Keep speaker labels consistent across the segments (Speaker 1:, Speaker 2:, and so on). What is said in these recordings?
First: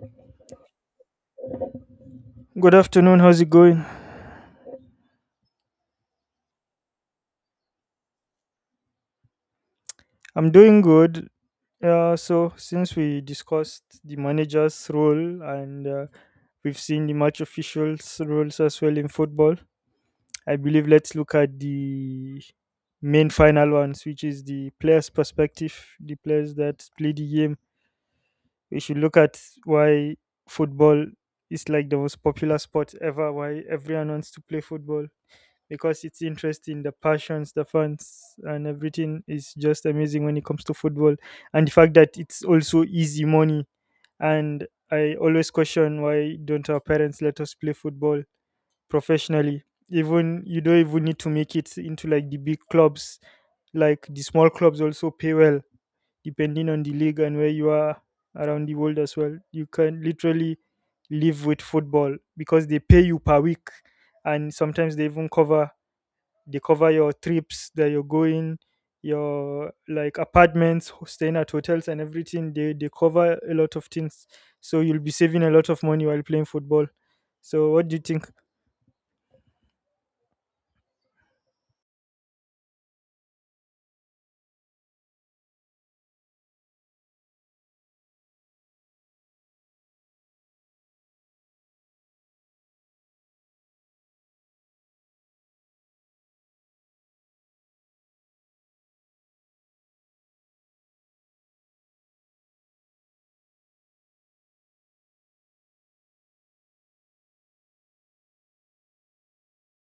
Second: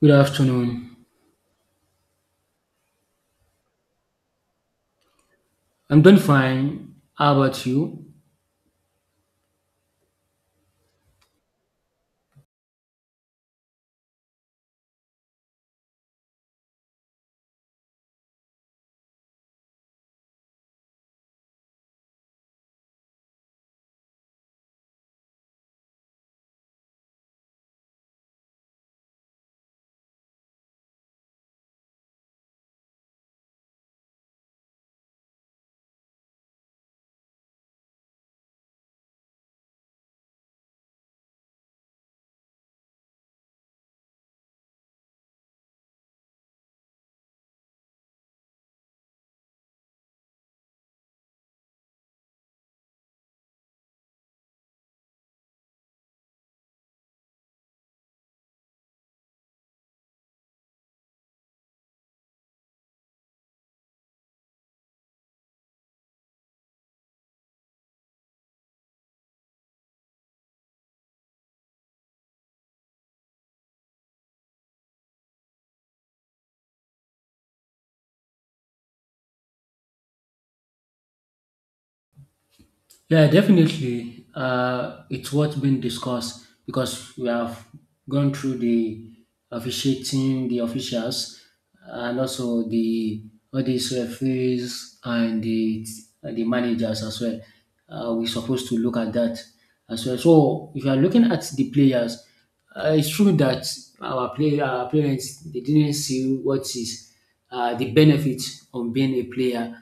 Speaker 1: Good afternoon.
Speaker 2: Good afternoon. How's it going?
Speaker 1: I'm doing fine. How about you?
Speaker 2: I'm doing good. So since we discussed the manager's role and we've seen the match officials' roles as well in football, I believe let's look at the main final ones, which is the players' perspective, the players that play the game. We should look at why football is like the most popular sport ever. Why everyone wants to play football. Because it's interesting. The passions, the fans, and everything is just amazing when it comes to football. And the fact that it's also easy money. And I always question why don't our parents let us play football professionally? Even you don't even need to make it into like the big clubs. Like the small clubs also pay well, depending on the league and where you are around the world as well. You can literally live with football because they pay you per week, and sometimes they even cover your trips that you're going, your like apartments, staying at hotels, and everything. They cover a lot of things, so you'll be saving a lot of money while playing football. So what do you think?
Speaker 1: Yeah, definitely. It's what's been discussed because we have gone through the officiating, the officials, and also the all these referees and the managers as well. We're supposed to look at that as well. So if you are looking at the players, it's true that our parents they didn't see what is the benefit of being a player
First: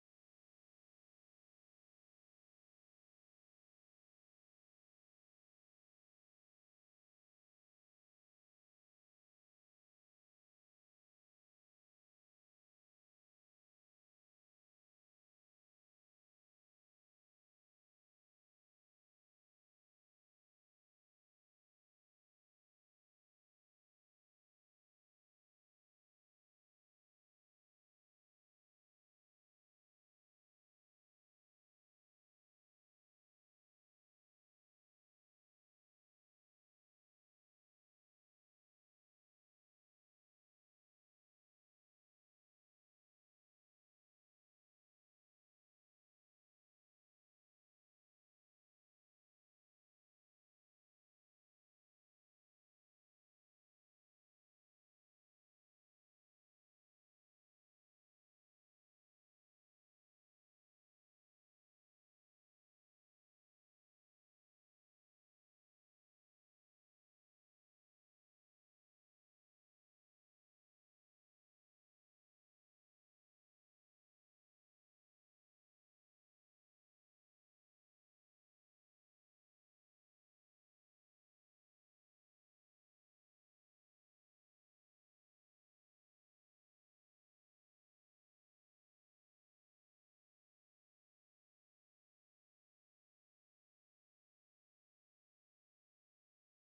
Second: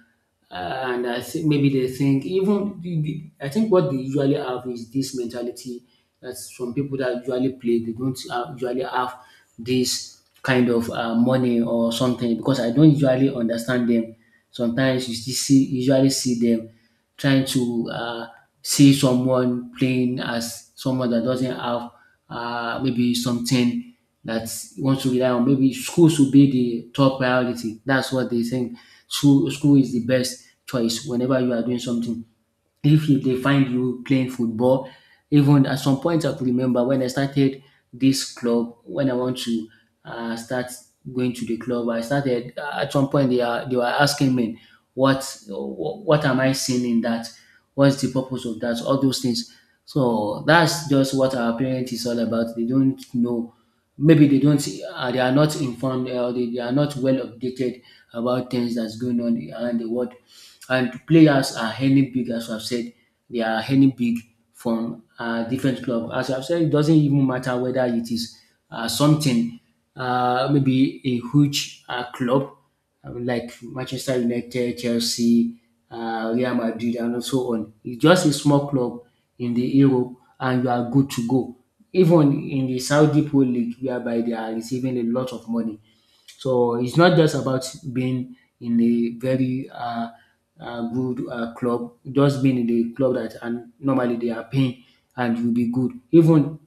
Speaker 1: and I think maybe they think I think what they usually have is this mentality that some people that usually play they don't usually have this kind of money or something because I don't usually understand them. Sometimes you still see usually see them trying to see someone playing as someone that doesn't have maybe something that wants to rely on. Maybe school should be the top priority. That's what they think school is the best choice whenever you are doing something if you they find you playing football, even at some point I could remember when I started this club, when I want to start going to the club, I started at some point they were asking me what what am I seeing in that? What's the purpose of that? All those things. So that's just what our parents is all about. They don't know. Maybe they don't. They are not informed. They are not well updated about things that's going on around the world, and players are earning big, as I've said, they are earning big from different club. As I've said, it doesn't even matter whether it is uh, something, maybe a huge club like Manchester United, Chelsea, Real Madrid, and so on. It's just a small club in the Europe, and you are good to go. Even in the Saudi Pro League, whereby they are receiving a lot of money, so it's not just about being in a very good club, just being in the club that and normally they are paying and you'll be good. Even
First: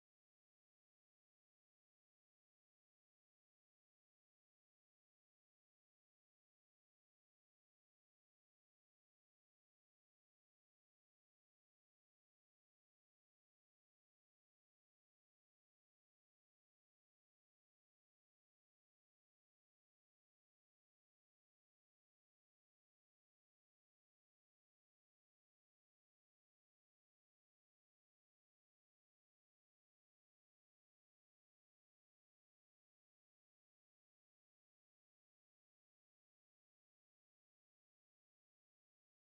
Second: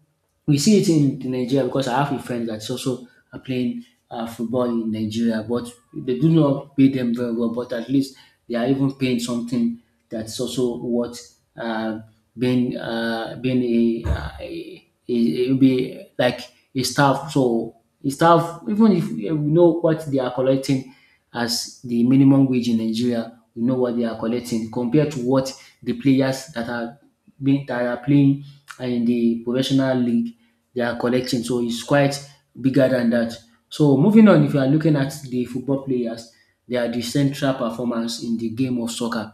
Speaker 1: we see it in Nigeria because I have a friend that's also are playing football in Nigeria, but they do not pay them very well. But at least they are even paying something that's also what uh, being being be like a staff. So staff, even if, yeah, we know what they are collecting as the minimum wage in Nigeria, we know what they are collecting compared to what the players that are being that are playing in the professional league they are collecting. So it's quite bigger than that. So moving on, if you are looking at the football players, they are the central performance in the game of soccer,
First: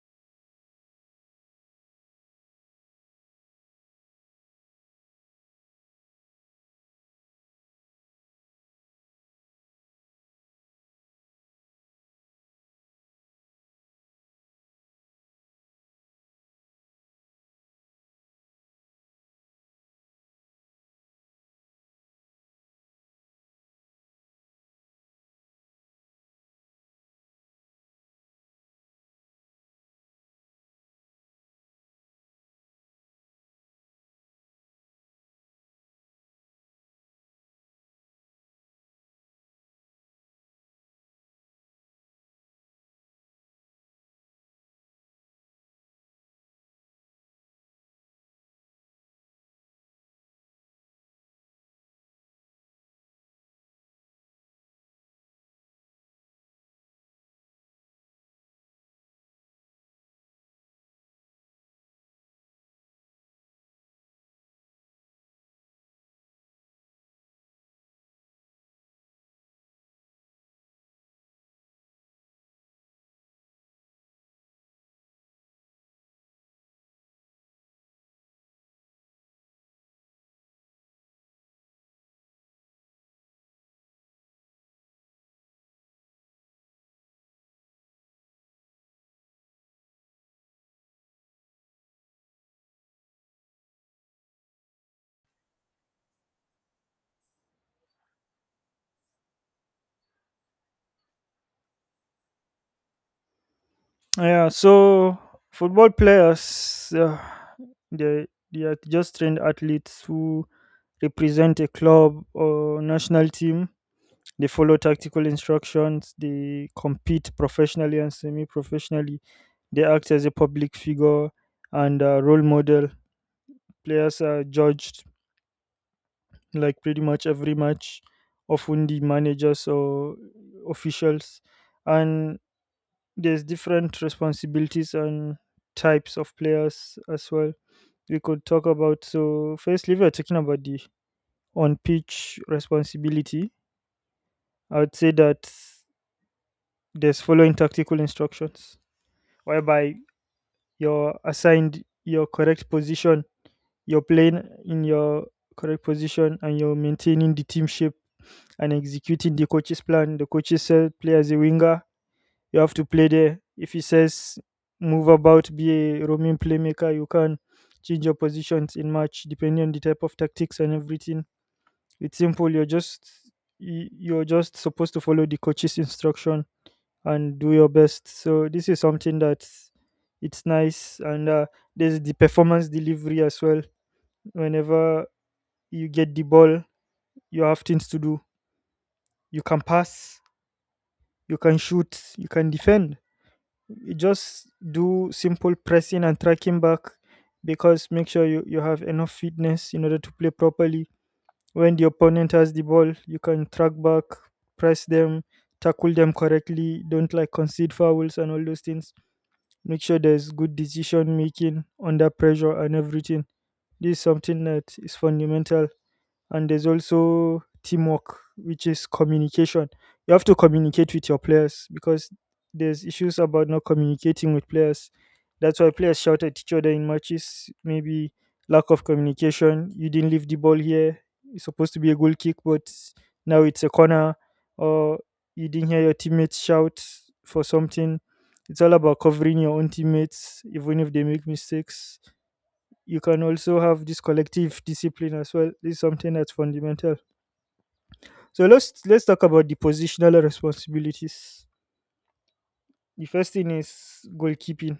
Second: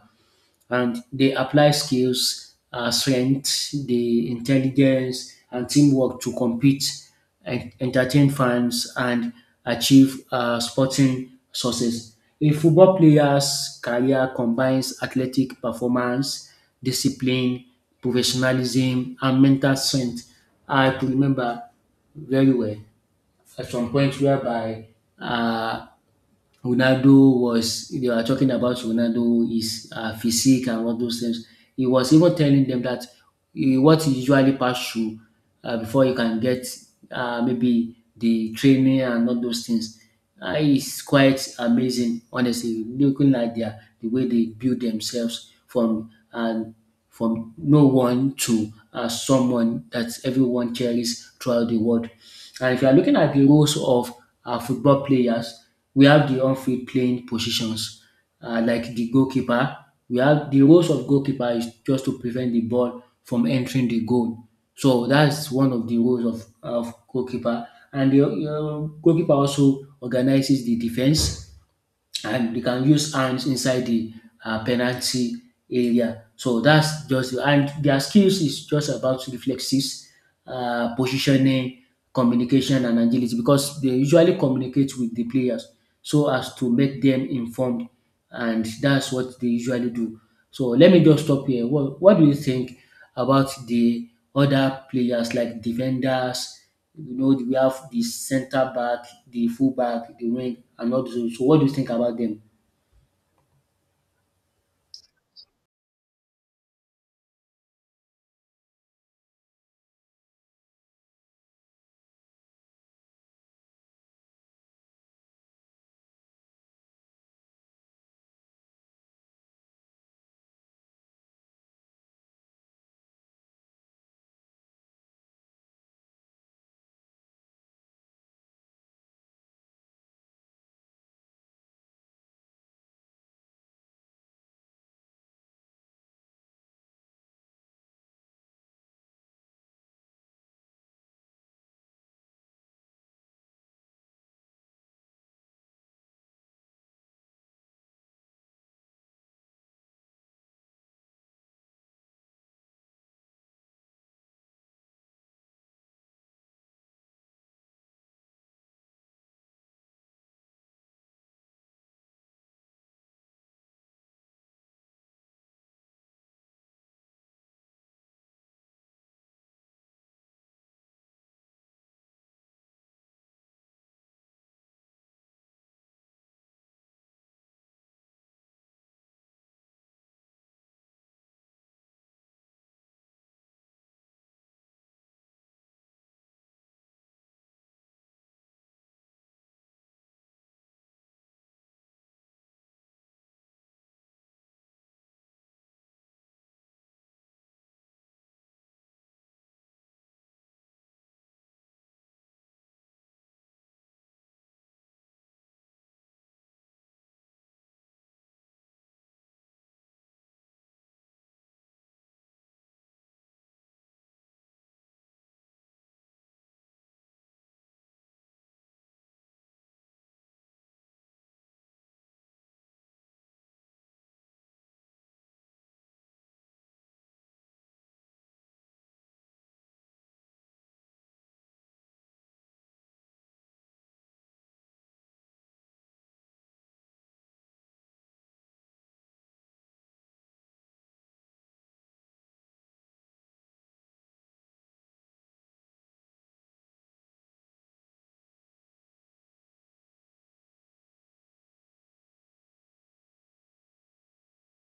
Speaker 1: and they apply skills, strength, the intelligence, and teamwork to compete, and entertain fans, and achieve sporting success. A football player's career combines athletic performance, discipline, professionalism, and mental strength. I could remember very well at some point whereby uh, Ronaldo was they were talking about Ronaldo, his physique and all those things. He was even telling them that eh, what you usually pass through before you can get maybe the training and all those things is quite amazing. Honestly, looking at the way they build themselves from and from no one to someone that everyone cherishes throughout the world. And if you are looking at the roles of football players, we have the on-field playing positions like the goalkeeper. We have the roles of goalkeeper is just to prevent the ball from entering the goal. So that's one of the roles of goalkeeper. And the goalkeeper also organizes the defense, and they can use hands inside the penalty area. So that's just, and their skills is just about reflexes, positioning, communication, and agility, because they usually communicate with the players so as to make them informed, and that's what they usually do. So let me just stop here. What do you think about the other players like defenders? You know, we have the centre back, the full back, the wing, and all those. So, what do you think about them?
Speaker 2: Yeah, so football players, they, they are just trained athletes who represent a club or national team. They follow tactical instructions, they compete professionally and semi-professionally, they act as a public figure and a role model. Players are judged like pretty much every match, often the managers or officials, and there's different responsibilities and types of players as well. We could talk about, so firstly, we're talking about the on pitch responsibility. I would say that there's following tactical instructions, whereby you're assigned your correct position, you're playing in your correct position, and you're maintaining the team shape and executing the coach's plan. The coaches said, play as a winger. You have to play there. If he says, move about, be a roaming playmaker, you can change your positions in match depending on the type of tactics and everything. It's simple. You're just supposed to follow the coach's instruction and do your best. So this is something that it's nice, and there's the performance delivery as well. Whenever you get the ball, you have things to do. You can pass, you can shoot, you can defend. You just do simple pressing and tracking back, because make sure you have enough fitness in order to play properly. When the opponent has the ball, you can track back, press them, tackle them correctly, don't like concede fouls and all those things. Make sure there's good decision making under pressure and everything. This is something that is fundamental, and there's also teamwork, which is communication. You have to communicate with your players, because there's issues about not communicating with players. That's why players shout at each other in matches, maybe lack of communication. You didn't leave the ball here. It's supposed to be a goal kick, but now it's a corner. Or you didn't hear your teammates shout for something. It's all about covering your own teammates even if they make mistakes. You can also have this collective discipline as well. This is something that's fundamental. So let's talk about the positional responsibilities. The first thing is goalkeeping.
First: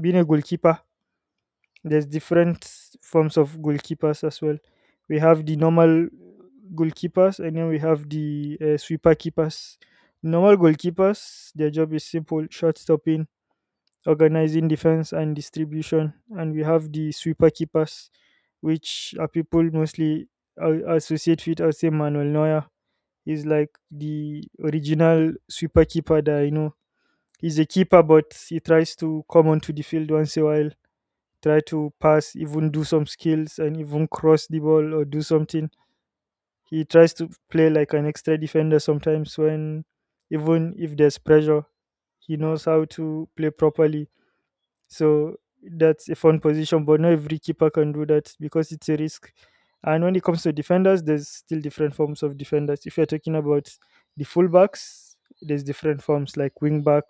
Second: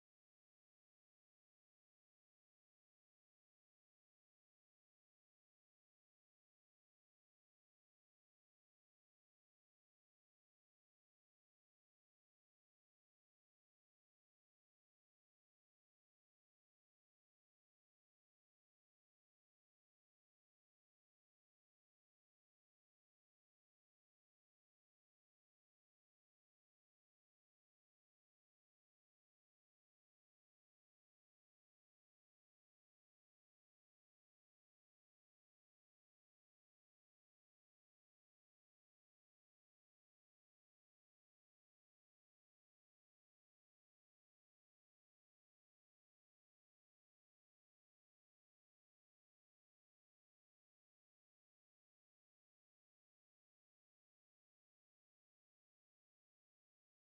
Speaker 2: Being a goalkeeper, there's different forms of goalkeepers as well. We have the normal goalkeepers, and then we have the sweeper keepers. Normal goalkeepers, their job is simple: shot stopping, organizing defense and distribution. And we have the sweeper keepers, which are people mostly associate with as, say, Manuel Neuer. He's like the original sweeper keeper that I know. He's a keeper, but he tries to come onto the field once in a while, try to pass, even do some skills and even cross the ball or do something. He tries to play like an extra defender sometimes, when even if there's pressure, he knows how to play properly. So that's a fun position, but not every keeper can do that because it's a risk. And when it comes to defenders, there's still different forms of defenders. If you're talking about the fullbacks, there's different forms like wing back,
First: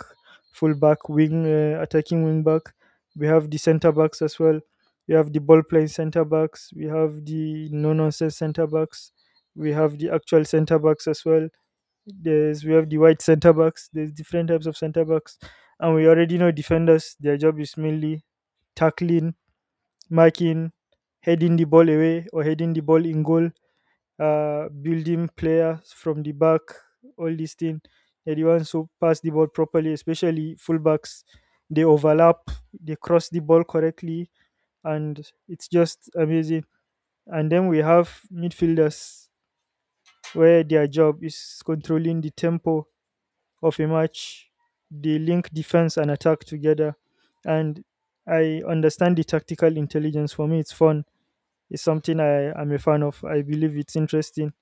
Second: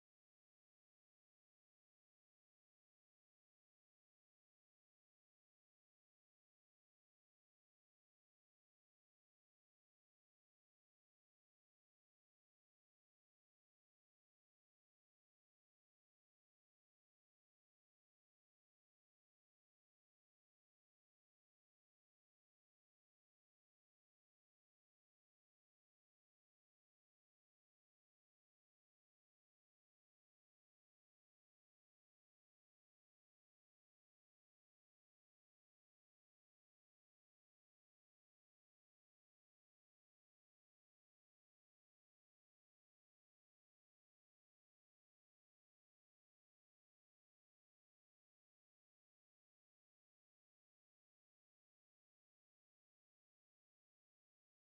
Speaker 2: fullback, wing attacking wing back. We have the centre backs as well. We have the ball playing centre backs. We have the no nonsense centre backs. We have the actual centre backs as well. There's We have the white centre backs. There's different types of centre backs, and we already know defenders. Their job is mainly tackling, marking, heading the ball away or heading the ball in goal, building players from the back. All these things. They're the ones who pass the ball properly, especially fullbacks. They overlap. They cross the ball correctly, and it's just amazing. And then we have midfielders, where their job is controlling the tempo of a match. They link defense and attack together. And I understand the tactical intelligence. For me, it's fun. It's something I am a fan of. I believe it's interesting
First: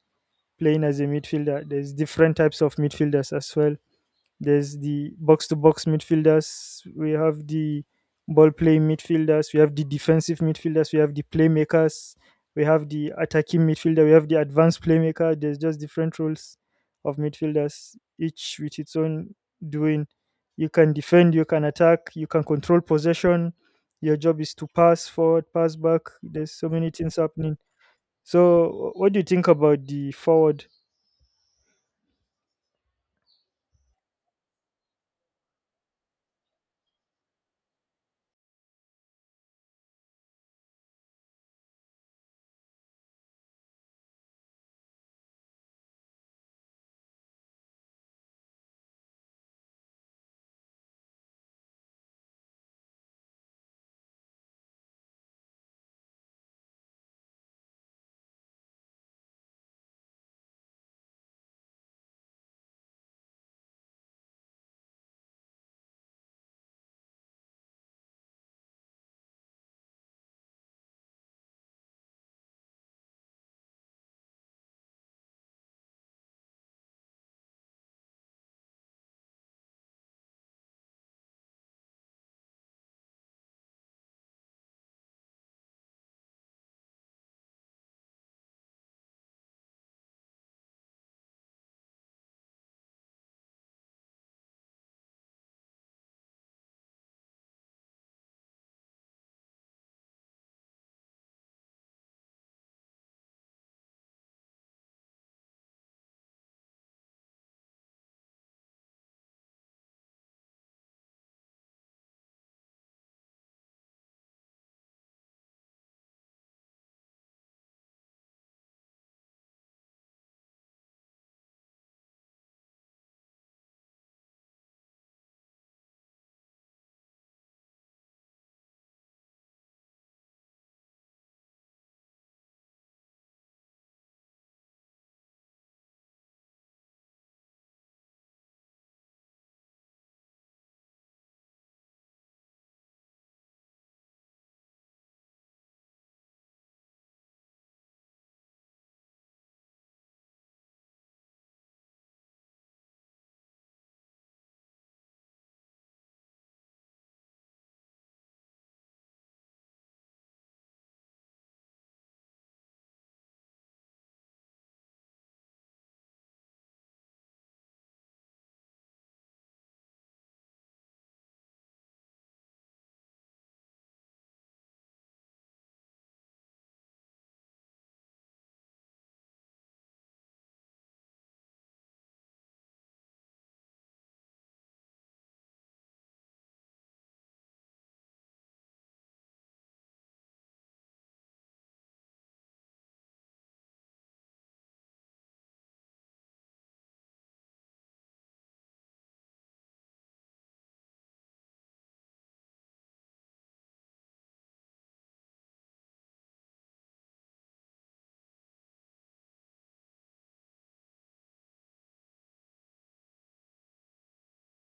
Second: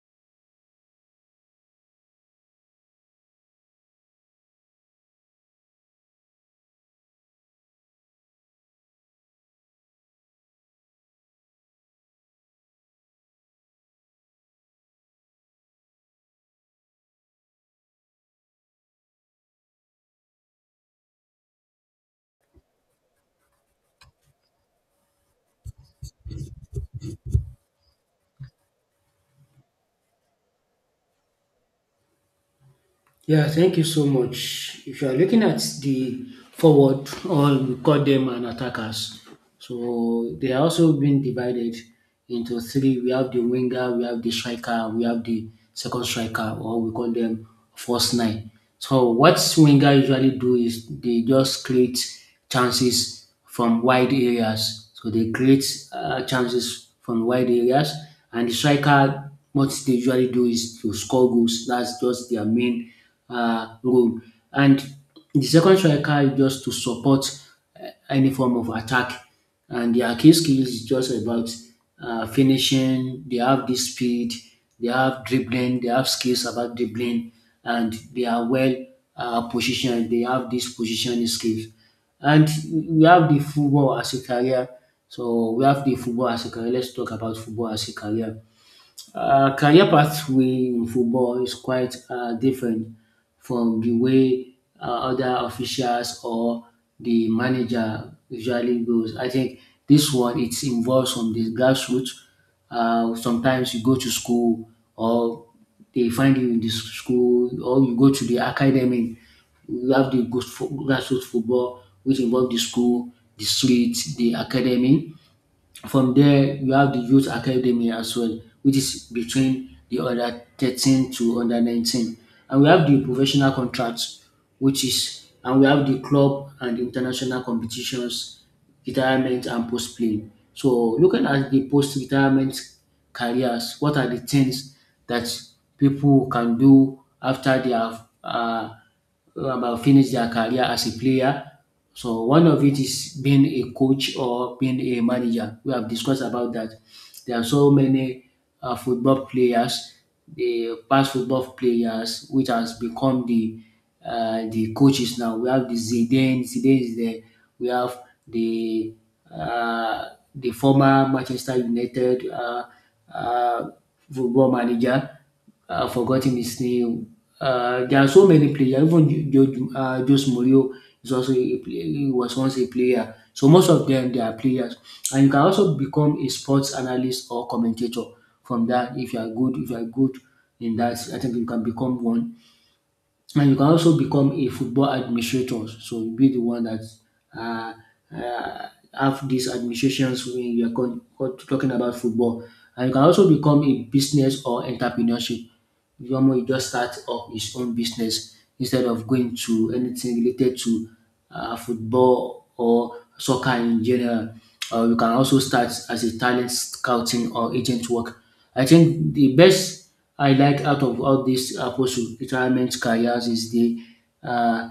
Speaker 2: playing as a midfielder. There's different types of midfielders as well. There's the box to box midfielders. We have the ball playing midfielders. We have the defensive midfielders. We have the playmakers. We have the attacking midfielder. We have the advanced playmaker. There's just different roles of midfielders, each with its own doing. You can defend, you can attack, you can control possession. Your job is to pass forward, pass back. There's so many things happening. So, what do you think about the forward?
Speaker 1: Yeah, thank you so much. If you are looking at the forward, or we call them an attackers, so they are also being divided into three. We have the winger, we have the striker, we have the second striker, or we call them first nine. So what winger usually do is they just create chances from wide areas. So they create chances from wide areas, and the striker, what they usually do is to score goals. That's just their main role. And the second striker is just to support any form of attack, and their key skills is just about finishing. They have the speed, they have dribbling, they have skills about dribbling, and they are well positioned. They have this positioning skills, and we have the football as a career. So we have the football as a career. Let's talk about football as a career. Career pathway in football is quite different from the way other officials or the manager usually goes. I think this one it involves from the grassroots. Sometimes you go to school or they find you in the school or you go to the academy. We have the grassroots football which involve the school, the street, the academy. From there, you have the youth academy as well, which is between the under 13 to under 19. And we have the professional contracts, which is, and we have the club and international competitions, retirement and post playing. So, looking at the post retirement careers, what are the things that people can do after they have about finish their career as a player. So one of it is being a coach or being a manager. We have discussed about that. There are so many football players, the past football players, which has become the coaches now. We have the Zidane. Zidane is there. We have the uh, the former Manchester United uh, football manager forgotten his name. There are so many players. Even Jose Mourinho is also a player. He was once a player. So most of them they are players, and you can also become a sports analyst or commentator from that if you are good. If you are good in that, I think you can become one. And you can also become a football administrator. So you be the one that uh, uh, have these administrations when you are talking about football. And you can also become a business or entrepreneurship. You almost you just start up his own business instead of going to anything related to football or soccer in general. You can also start as a talent scouting or agent work. I think the best I like out of all these approach to retirement careers is the uh,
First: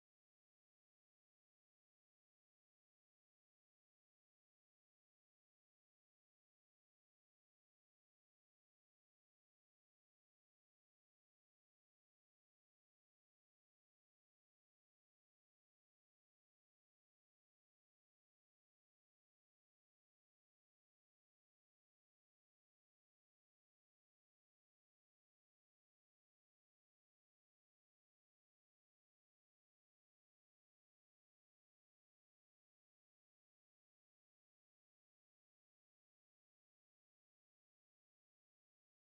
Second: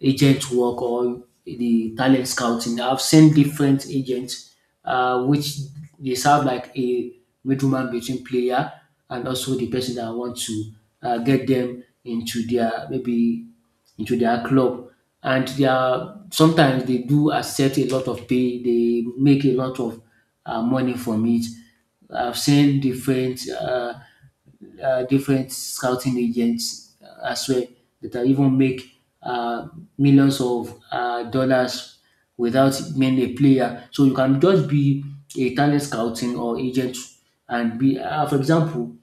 Speaker 1: agent work or the talent scouting. I've seen different agents which they serve like a middleman between player and also the person that want to get them into their maybe into their club. And they are sometimes they do accept a lot of pay. They make a lot of money from it. I've seen different. Different scouting agents as well that even make uh, millions of dollars without being a player. So you can just be a talent scouting or agent and be, for example,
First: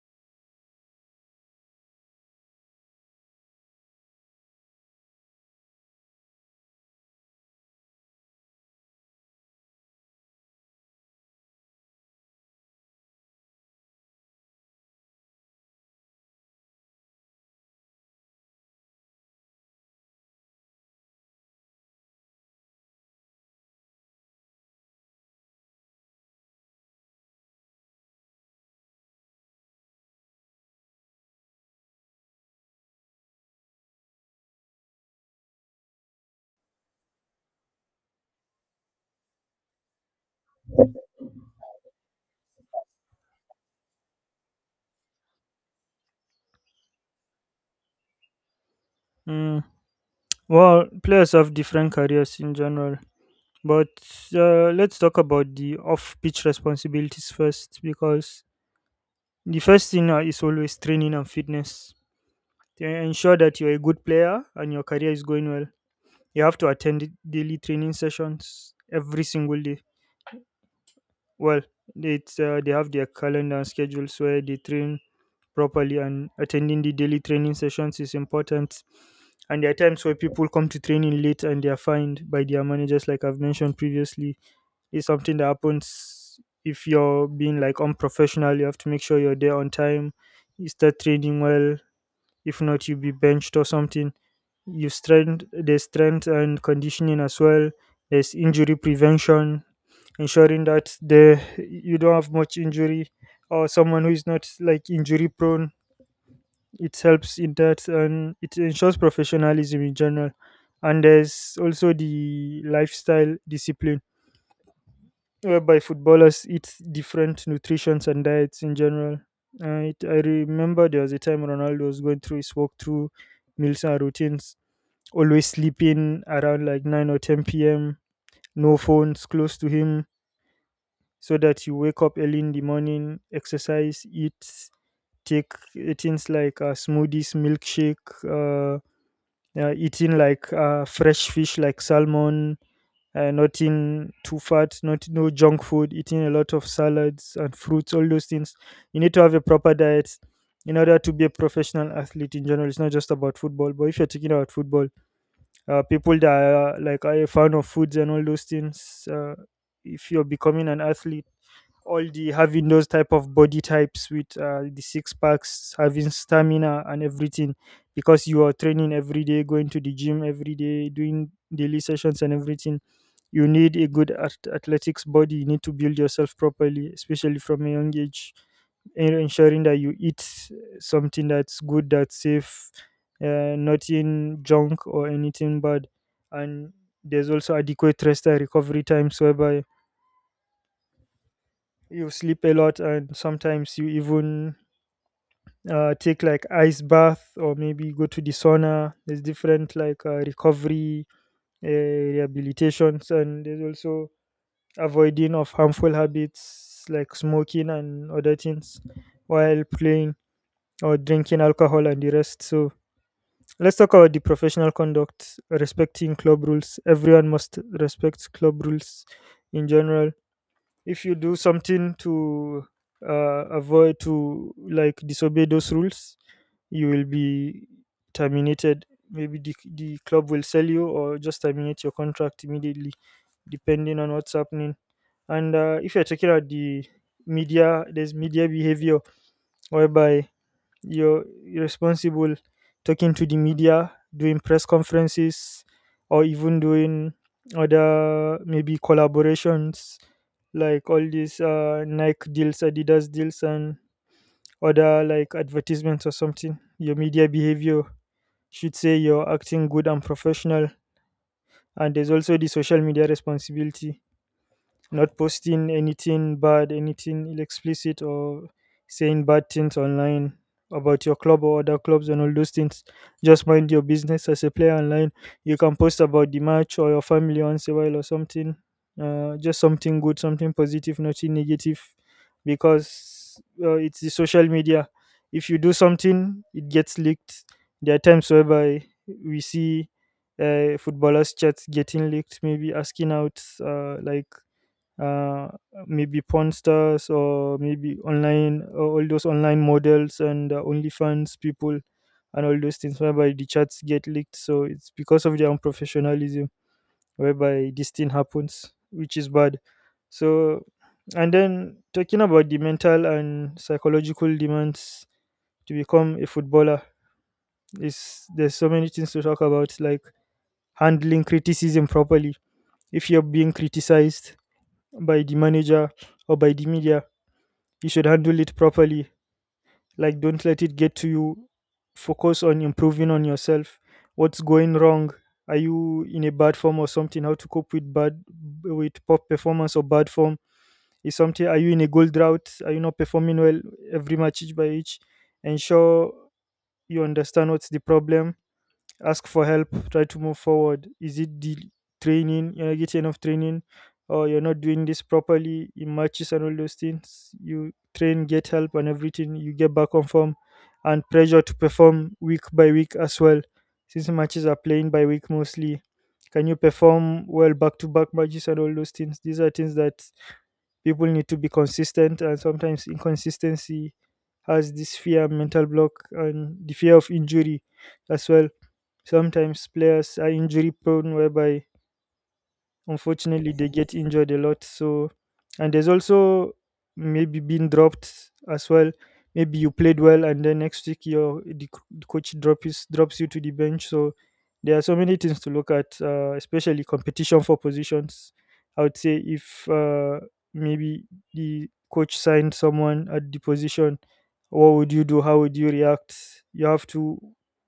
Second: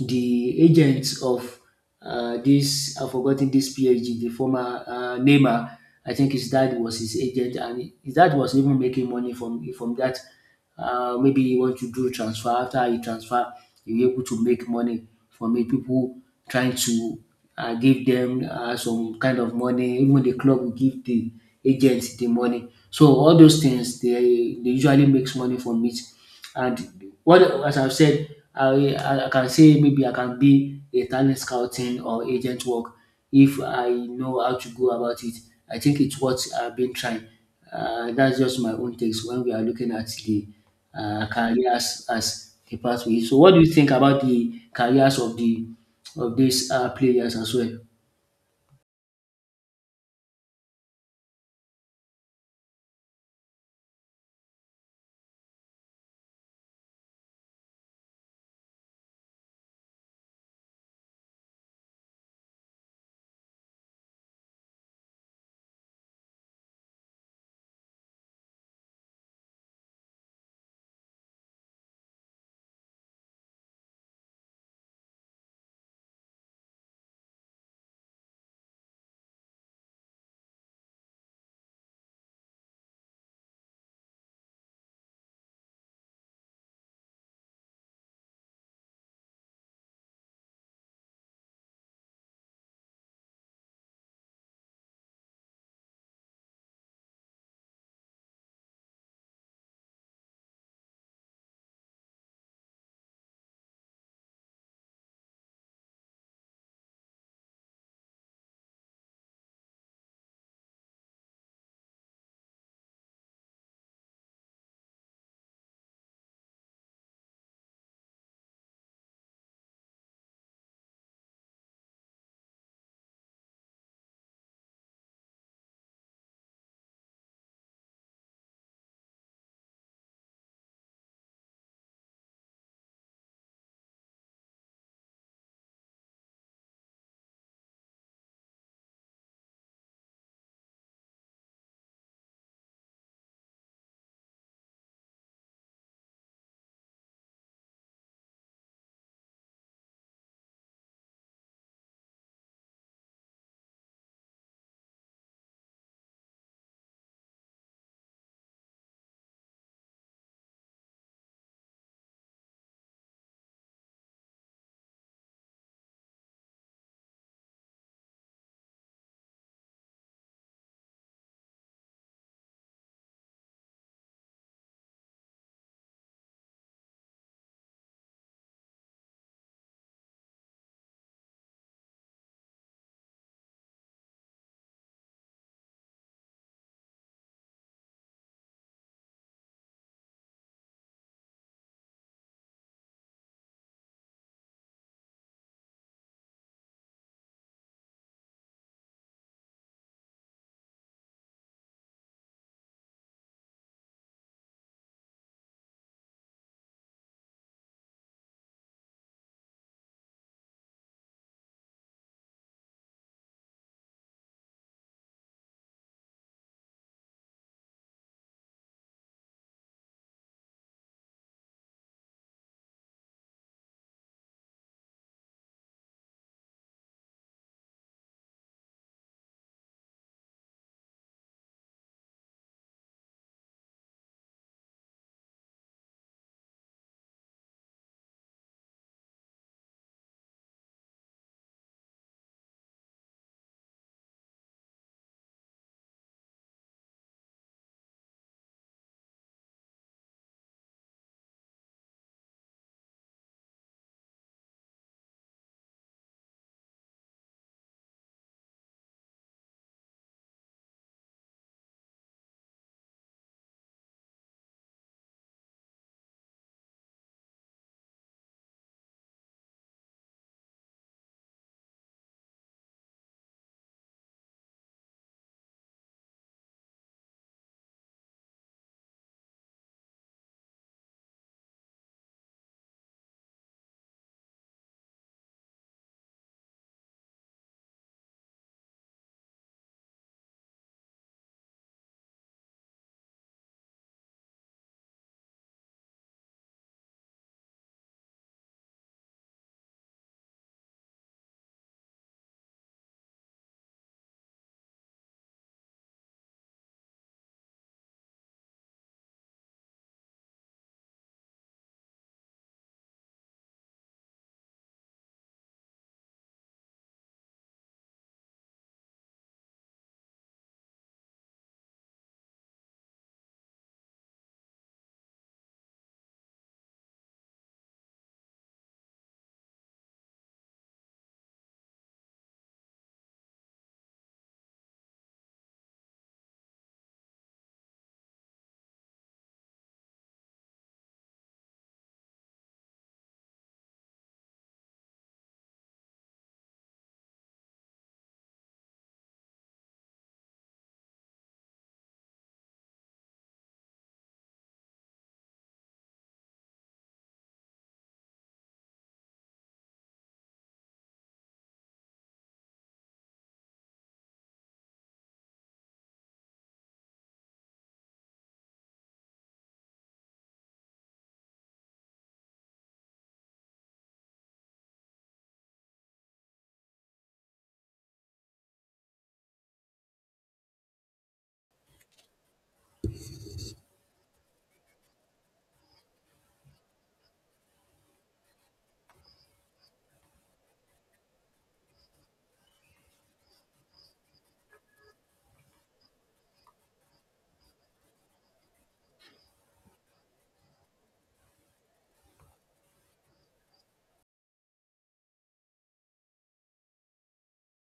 Speaker 1: the agents of this I've forgotten this PSG, the former Neymar. I think his dad was his agent, and his dad was even making money from that. Maybe he want to do transfer. After he transfer, he able to make money from it. People trying to give them some kind of money. Even the club will give the agent the money. So all those things, they usually makes money from it. And what as I've said, I can say maybe I can be a talent scouting or agent work if I know how to go about it. I think it's what I've been trying. That's just my own takes when we are looking at the careers as a pathway. So, what do you think about the careers of these players as well?
Speaker 2: Mm, well, players have different careers in general. But let's talk about the off pitch responsibilities first, because the first thing is always training and fitness. To ensure that you're a good player and your career is going well, you have to attend daily training sessions every single day. Well, it's, they have their calendar and schedules where they train properly, and attending the daily training sessions is important. And there are times where people come to training late and they are fined by their managers, like I've mentioned previously. It's something that happens if you're being like unprofessional. You have to make sure you're there on time. You start training well. If not, you'll be benched or something. You strength there's strength and conditioning as well. There's injury prevention, ensuring that the you don't have much injury, or someone who is not like injury prone. It helps in that, and it ensures professionalism in general. And there's also the lifestyle discipline whereby footballers eat different nutritions and diets in general. I remember there was a time Ronaldo was going through his walkthrough meals and routines, always sleeping around like 9 or 10 p.m., no phones close to him, so that you wake up early in the morning, exercise, eat, take things like smoothies, milkshake, uh, eating like fresh fish like salmon, nothing too fat, not no junk food, eating a lot of salads and fruits, all those things. You need to have a proper diet in order to be a professional athlete in general. It's not just about football, but if you're talking about football, people that are like are a fan of foods and all those things, if you're becoming an athlete, all the having those type of body types with the six packs, having stamina and everything, because you are training every day, going to the gym every day, doing daily sessions and everything. You need a good athletics body. You need to build yourself properly, especially from a young age, and ensuring that you eat something that's good, that's safe, nothing junk or anything bad. And there's also adequate rest and recovery times, whereby you sleep a lot, and sometimes you even take like ice bath, or maybe go to the sauna. There's different like recovery uh, rehabilitations. And there's also avoiding of harmful habits like smoking and other things while playing, or drinking alcohol and the rest. So let's talk about the professional conduct. Respecting club rules, everyone must respect club rules in general. If you do something to avoid to like disobey those rules, you will be terminated. Maybe the club will sell you or just terminate your contract immediately depending on what's happening. And if you're talking about the media, there's media behavior whereby you're responsible talking to the media, doing press conferences, or even doing other maybe collaborations like all these Nike deals, Adidas deals, and other like advertisements or something. Your media behavior should say you're acting good and professional. And there's also the social media responsibility, not posting anything bad, anything explicit, or saying bad things online about your club or other clubs and all those things. Just mind your business as a player online. You can post about the match or your family once a while or something. Just something good, something positive, nothing negative, because it's the social media. If you do something, it gets leaked. There are times whereby we see footballers' chats getting leaked, maybe asking out uh, maybe porn stars, or maybe online, all those online models, and OnlyFans people and all those things whereby the chats get leaked. So it's because of their unprofessionalism whereby this thing happens, which is bad. So and then, talking about the mental and psychological demands to become a footballer, is there's so many things to talk about, like handling criticism properly. If you're being criticized by the manager or by the media, you should handle it properly. Like, don't let it get to you. Focus on improving on yourself. What's going wrong? Are you in a bad form or something? How to cope with bad with poor performance or bad form? Is something? Are you in a goal drought? Are you not performing well every match, each by each? Ensure you understand what's the problem, ask for help, try to move forward. Is it the training? You're not getting enough training, or you're not doing this properly in matches and all those things. You train, get help, and everything, you get back on form. And pressure to perform week by week as well, since matches are playing by week mostly. Can you perform well back to back matches and all those things? These are things that people need to be consistent, and sometimes inconsistency has this fear, mental block, and the fear of injury as well. Sometimes players are injury prone, whereby unfortunately, they get injured a lot. So, and there's also maybe being dropped as well. Maybe you played well, and then next week the coach drops you to the bench. So there are so many things to look at, especially competition for positions. I would say if maybe the coach signed someone at the position, what would you do? How would you react? You have to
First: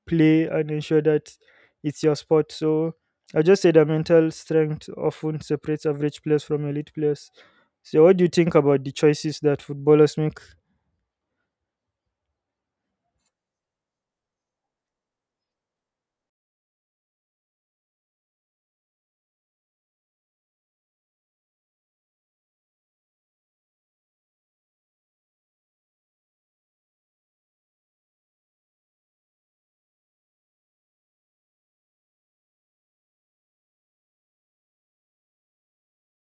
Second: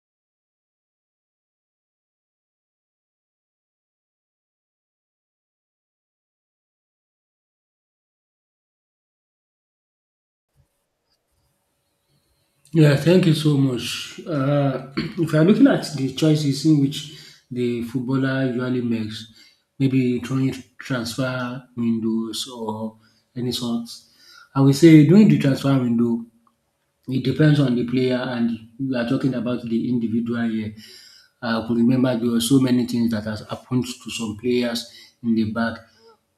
Speaker 2: play and ensure that it's your spot. So I just say that mental strength often separates average players from elite players. So, what do you think about the choices that footballers make?
Speaker 1: Yeah, thank you so much. If you're looking at the choices in which the footballer usually makes, maybe during transfer windows or any sorts, I would say during the transfer window, it depends on the player, and we are talking about the individual here. I could remember there were so many things that has happened to some players in the back,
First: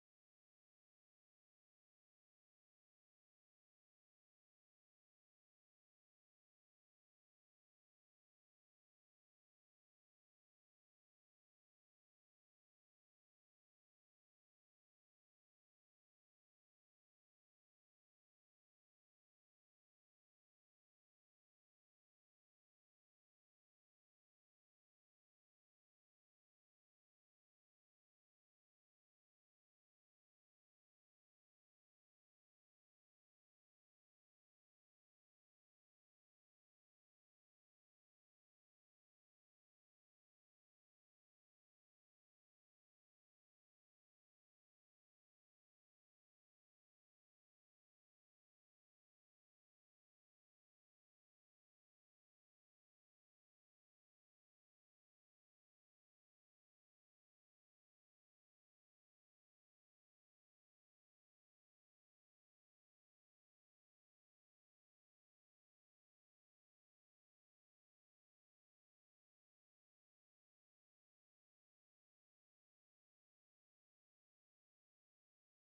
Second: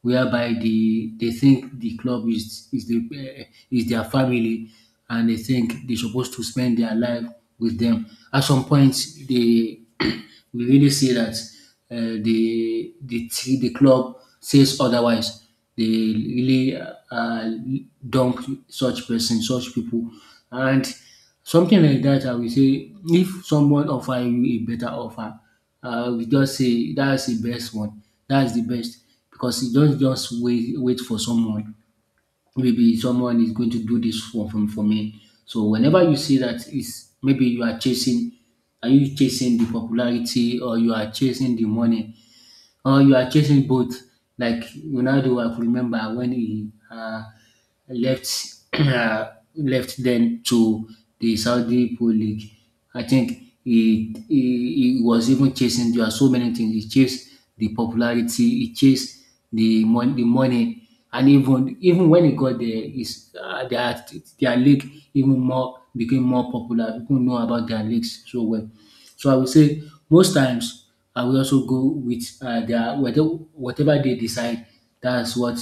Speaker 1: whereby they think the club is the is their family, and they think they're supposed to spend their life with them. At some point, they we really see that uh, the club says otherwise. They really dump such person, such people, and something like that. I will say if someone offer you a better offer, we just say that's the best one. That's the best because you don't just wait for someone. Maybe someone is going to do this for me. So whenever you see that is maybe you are chasing are you chasing the popularity, or you are chasing the money, or you are chasing both. Like Ronaldo, I could remember when he left uh, left then to the Saudi Pro League. I think he was even chasing. There are so many things he chased the popularity, he chased the money, and even when he got there, is uh, their their league even more became more popular. People know about their leagues so well. So I would say most times I will also go with their whether whatever they decide. That's what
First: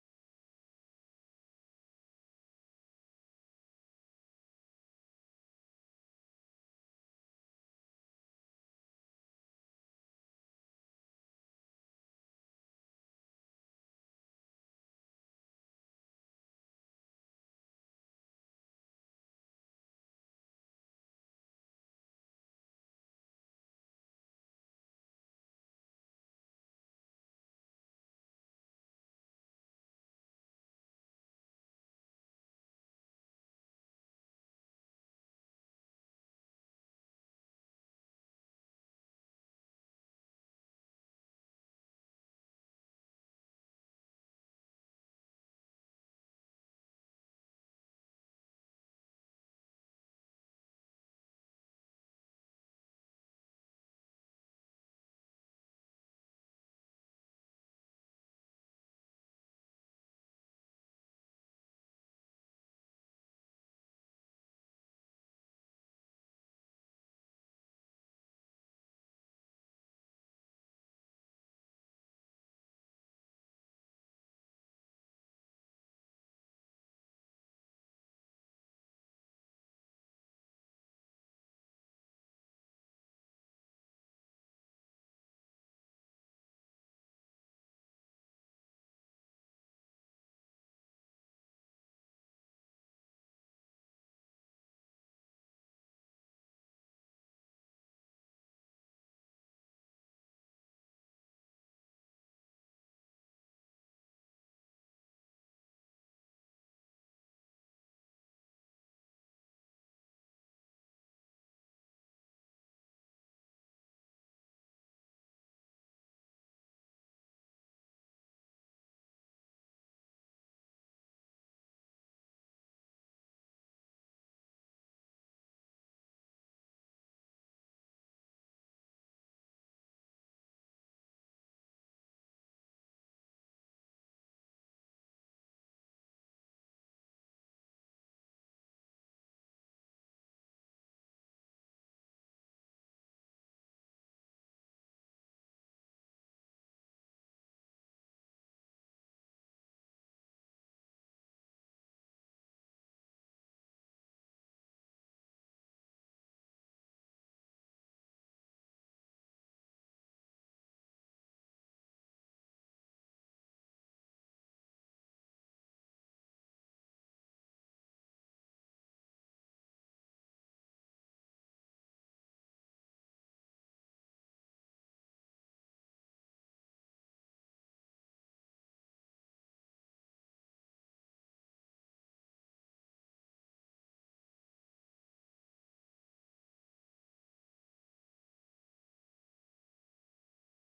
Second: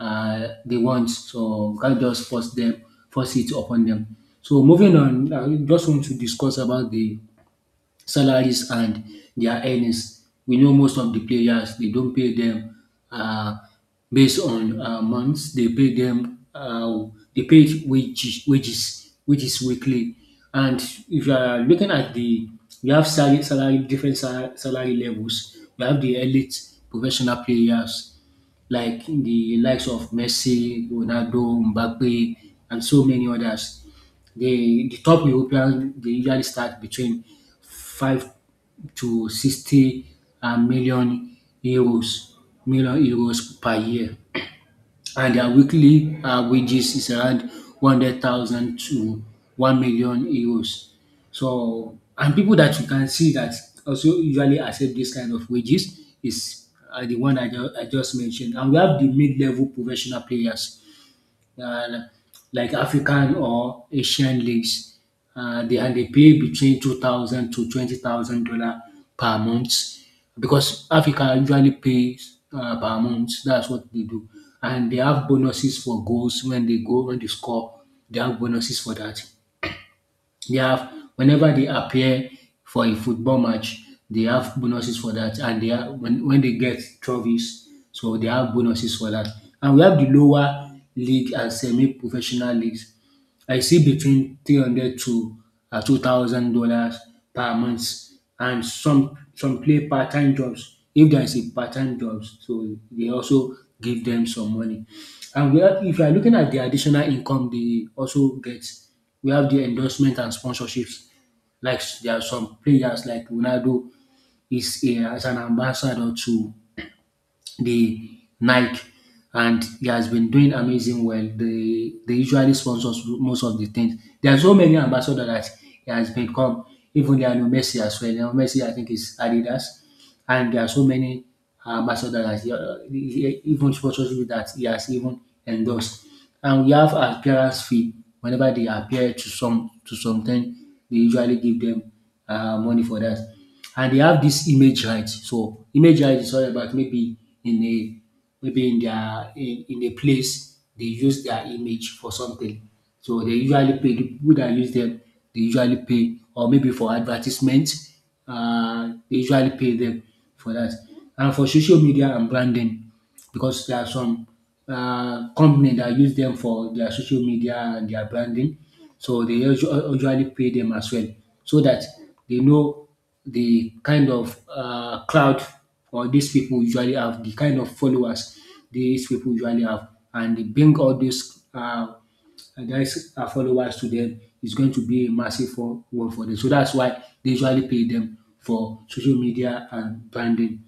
Speaker 1: they want. So you can't just force them, force it upon them. So moving on, I just want to discuss about the salaries and their earnings. We know most of the players they don't pay them uh, based on months. They pay them they pay wages weekly. And if you are looking at the We have salary, different salary levels. We have the elite professional players like the likes of Messi, Ronaldo, Mbappe, and so many others. The top Europeans they usually start between 5 to 60 million euros, per year. And their weekly wages is around 100,000 to 1 million euros. So, and people that you can see that also usually accept this kind of wages is the one I just mentioned. And we have the mid level professional players uh, like African or Asian leagues. They pay between two thousand to twenty thousand dollar per month, because Africa usually pays per month. That's what they do, and they have bonuses for goals when they go when they score. They have bonuses for that. They have whenever they appear for a football match, they have bonuses for that, and they have when they get trophies, so they have bonuses for that. And we have the lower league and semi-professional leagues. I see between 300 to $2,000 per month, and some play part-time jobs. If there is a part-time jobs, so they also give them some money. And we are if you are looking at the additional income they also get, we have the endorsement and sponsorships. Like there are some players like Ronaldo as an ambassador to the Nike, and he has been doing amazing well. They usually sponsors most of the things. There are so many ambassadors that he has become. Even Lionel Messi as well. Lionel Messi, I think, is Adidas, and there are so many ambassadors that he- even sponsorship that he has even endorsed. And we have appearance fee. Whenever they appear to something, they usually give them money for that. And they have this image rights. So image rights is all about maybe in a maybe in a place they use their image for something. So they usually pay the people that use them. They usually pay, or maybe for advertisement, they usually pay them for that. And for social media and branding, because there are some company that use them for their social media and their branding. So usually pay them as well, so that they know the kind of crowd or these people usually have, the kind of followers these people usually have, and they bring all these guys followers to them is going to be a massive for, one for them. So that's why they usually pay them for social media and branding.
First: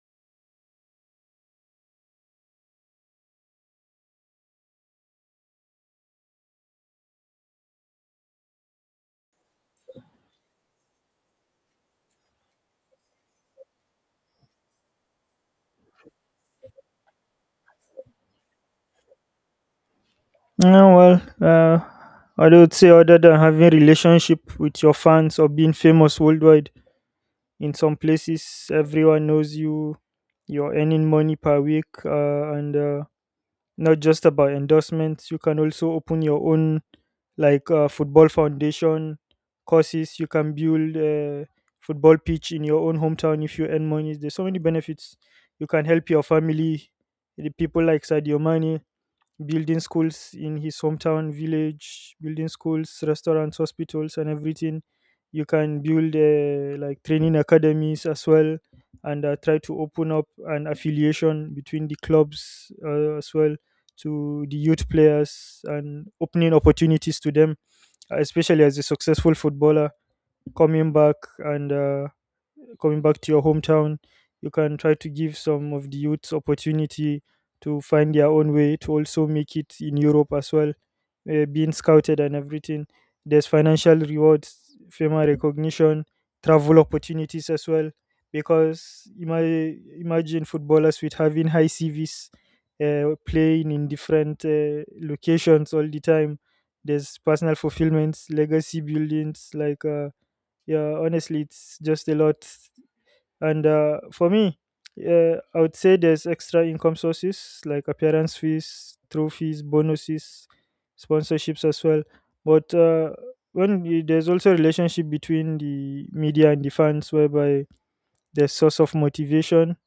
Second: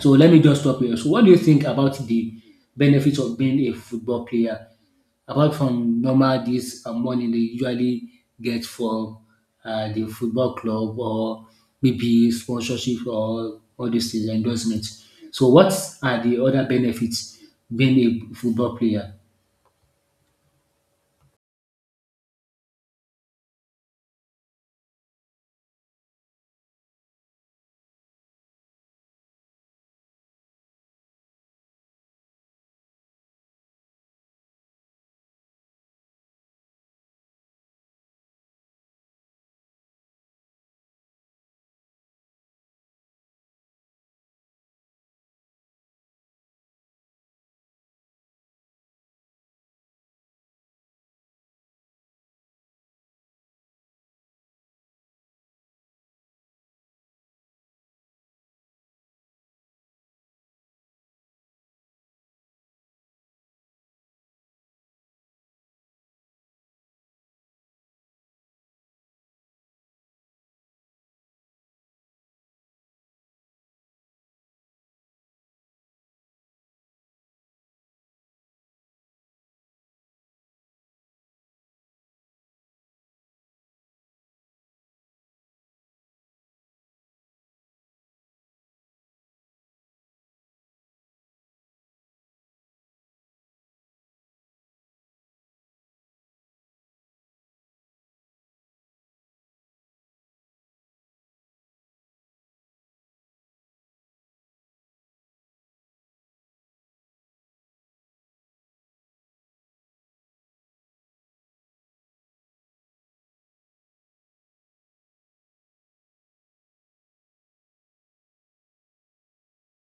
Speaker 1: So let me just stop here. So what do you think about the benefits of being a football player, apart from normal this money they usually get from the football club, or maybe sponsorship or all these things, endorsements? So what are the other benefits being a football player?
Speaker 2: Yeah, well, I would say, other than having relationship with your fans or being famous worldwide, in some places everyone knows you. You're earning money per week, and not just about endorsements. You can also open your own, like, football foundation courses. You can build a football pitch in your own hometown. If you earn money, there's so many benefits. You can help your family, the people, like Sadio Mane, building schools in his hometown village, building schools, restaurants, hospitals, and everything. You can build, like, training academies as well, and try to open up an affiliation between the clubs, as well, to the youth players, and opening opportunities to them, especially as a successful footballer, coming back, and coming back to your hometown, you can try to give some of the youths opportunity to find their own way to also make it in Europe as well, being scouted and everything. There's financial rewards, fame and recognition, travel opportunities as well. Because imagine footballers with having high CVs, playing in different locations all the time. There's personal fulfillments, legacy buildings, like, yeah, honestly, it's just a lot. And for me, I would say there's extra income sources like appearance fees, trophies, bonuses, sponsorships as well. But there's also a relationship between the media and the fans, whereby there's source of motivation,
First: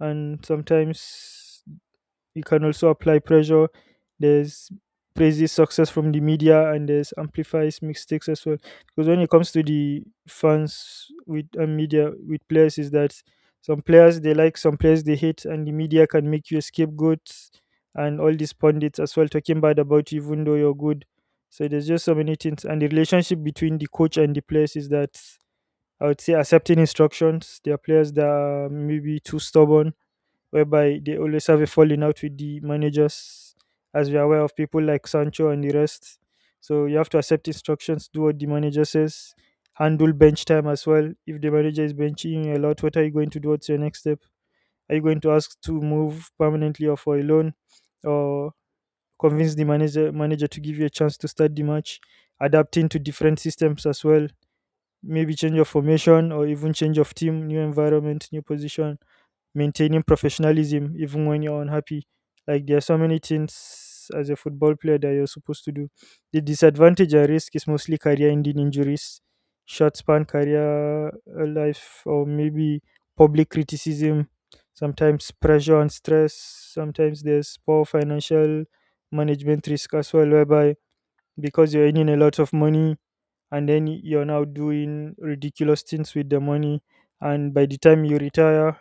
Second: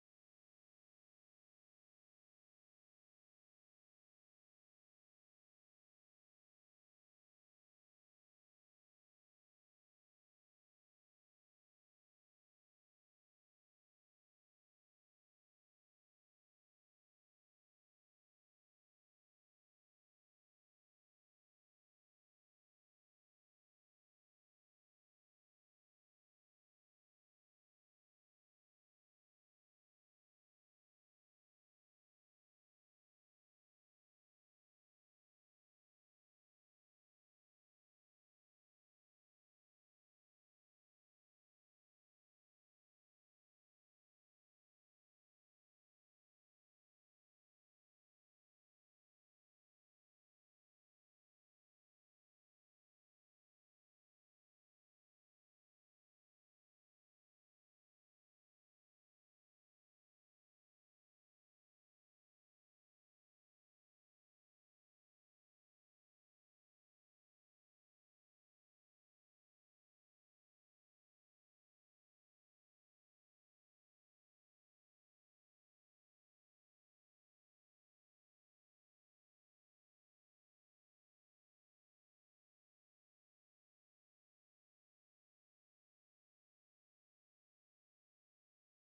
Speaker 2: and sometimes you can also apply pressure. There's praises, success from the media, and there's amplifies mistakes as well, because when it comes to the fans with and media with players, is that some players they like, some players they hate, and the media can make you a scapegoat, and all these pundits as well talking bad about you, even though you're good. So there's just so many things. And the relationship between the coach and the players is that I would say accepting instructions. There are players that are maybe too stubborn, whereby they always have a falling out with the managers, as we are aware of people like Sancho and the rest. So you have to accept instructions, do what the manager says, handle bench time as well. If the manager is benching you a lot, what are you going to do? What's your next step? Are you going to ask to move permanently or for a loan, or convince the manager to give you a chance to start the match? Adapting to different systems as well, maybe change of formation or even change of team, new environment, new position, maintaining professionalism even when you're unhappy. Like, there are so many things as a football player that you're supposed to do. The disadvantage and risk is mostly career-ending injuries, short-span career life, or maybe public criticism. Sometimes pressure and stress. Sometimes there's poor financial management risk as well, whereby because you're earning a lot of money, and then you're now doing ridiculous things with the money, and by the time you retire,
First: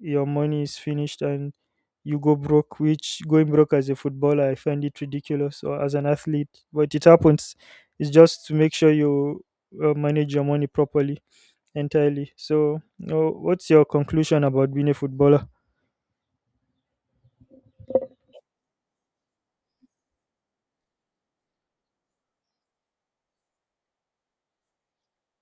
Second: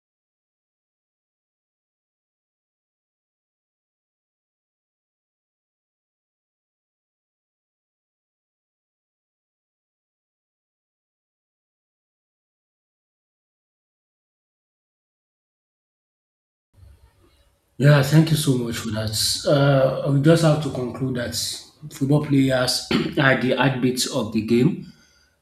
Speaker 2: your money is finished and you go broke. Which, going broke as a footballer, I find it ridiculous, or as an athlete, but it happens. It's just to make sure you manage your money properly entirely. So what's your conclusion about being a footballer?
Speaker 1: Yeah, thank you so much for that. We just have to conclude that football players are the heartbeats of the game,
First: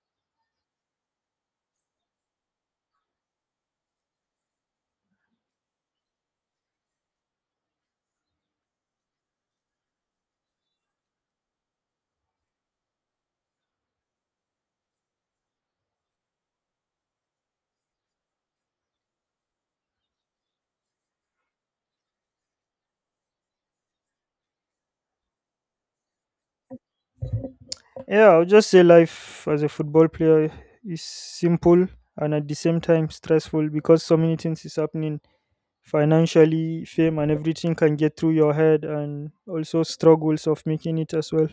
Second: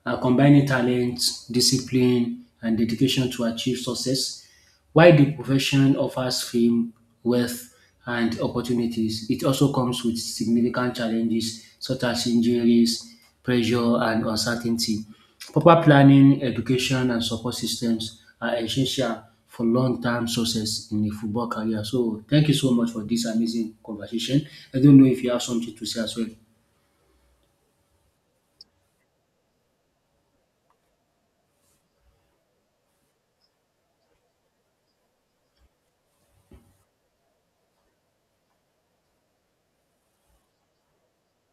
Speaker 1: combining talent, discipline, and dedication to achieve success. While the profession offers fame, wealth, and opportunities, it also comes with significant challenges such as injuries, pressure, and uncertainty. Proper planning, education, and support systems are essential for long-term success in a football career. So, thank you so much for this amazing conversation. I don't know if you have something to say as well.
Speaker 2: Yeah, I'll just say life as a football player is simple and at the same time stressful, because so many things is happening. Financially, fame, and everything can get through your head, and also struggles of making it as well.